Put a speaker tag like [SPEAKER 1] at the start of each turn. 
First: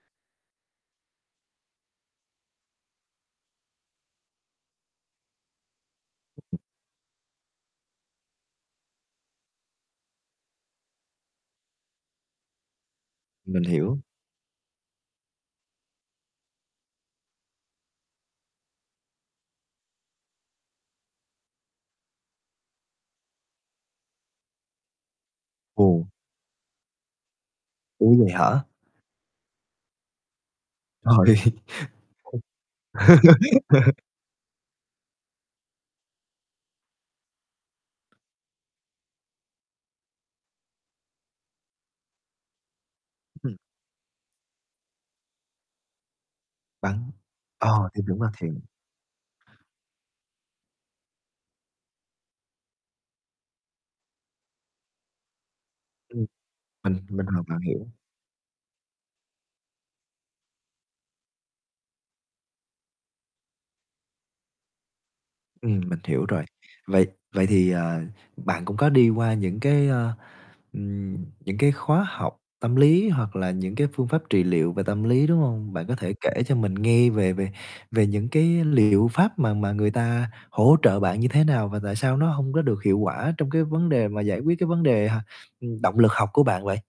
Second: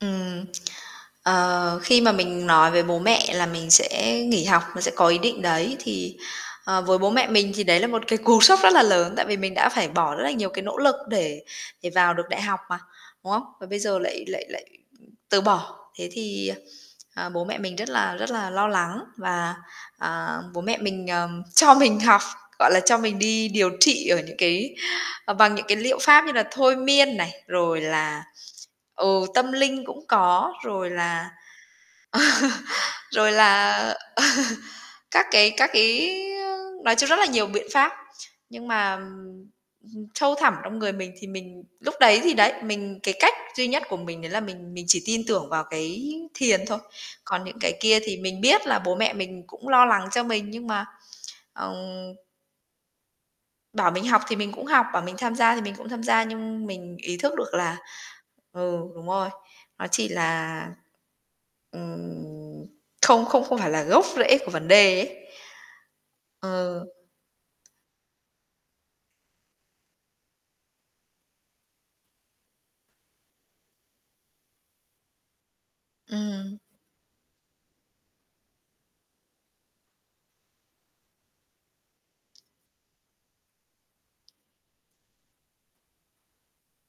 [SPEAKER 1] Ừm, ờ, khi mà mình nói về bố mẹ là mình sẽ nghỉ học, mình sẽ có ý định đấy, thì, ờ, với bố mẹ mình thì đấy là một cái cú sốc rất là lớn, tại vì mình đã phải bỏ rất là nhiều cái nỗ lực để để vào được đại học mà, đúng không?
[SPEAKER 2] Mình
[SPEAKER 1] Và bây giờ
[SPEAKER 2] hiểu.
[SPEAKER 1] lại lại lại từ bỏ. Thế thì, ờ, ờ, bố mẹ mình rất là rất là lo lắng và, ờ, bố mẹ mình, ờ, cho mình học, gọi là, cho mình đi điều trị ở những cái ờ, bằng những cái liệu
[SPEAKER 2] Ồ.
[SPEAKER 1] pháp như là thôi miên này, rồi
[SPEAKER 2] Ủa,
[SPEAKER 1] là
[SPEAKER 2] vậy hả?
[SPEAKER 1] ừ, tâm linh cũng có, rồi là
[SPEAKER 2] Trời!
[SPEAKER 1] rồi là
[SPEAKER 2] [unintelligible]
[SPEAKER 1] các cái các cái, ơ nói chung rất là nhiều biện pháp. Nhưng mà, ừm, sâu thẳm trong người mình thì mình lúc đấy thì đấy, mình cái cách
[SPEAKER 2] [unintelligible]
[SPEAKER 1] duy nhất của mình đấy là mình mình chỉ tin tưởng vào cái thiền thôi.
[SPEAKER 2] Bắn,
[SPEAKER 1] Còn những cái
[SPEAKER 2] ờ,
[SPEAKER 1] kia
[SPEAKER 2] thì
[SPEAKER 1] thì
[SPEAKER 2] đúng là
[SPEAKER 1] mình
[SPEAKER 2] thiện.
[SPEAKER 1] biết là bố mẹ mình cũng lo lắng cho mình nhưng mà, ừm Bảo mình học thì mình cũng học, bảo mình tham gia thì mình cũng tham gia
[SPEAKER 2] Ừm,
[SPEAKER 1] nhưng mình
[SPEAKER 2] mình
[SPEAKER 1] ý
[SPEAKER 2] mình
[SPEAKER 1] thức
[SPEAKER 2] hoàn
[SPEAKER 1] được
[SPEAKER 2] toàn
[SPEAKER 1] là
[SPEAKER 2] hiểu.
[SPEAKER 1] ừ, đúng rồi, nó chỉ là, ừm, không không không phải là gốc rễ của vấn đề ấy.
[SPEAKER 2] Ừm, mình hiểu rồi.
[SPEAKER 1] Ờ.
[SPEAKER 2] Vậy vậy thì, ờ, bạn cũng có đi qua những cái, ơ, ừm, những cái khóa học tâm lý hoặc là những cái phương pháp trị liệu về tâm lý, đúng hông? Bạn có thể kể cho
[SPEAKER 1] Ừm.
[SPEAKER 2] mình nghe về về về những cái liệu pháp mà mà người ta hỗ trợ bạn như thế nào? Và tại sao nó hông có được hiệu quả trong cái vấn đề mà giải quyết cái vấn đề h ừm, động lực học của bạn vậy?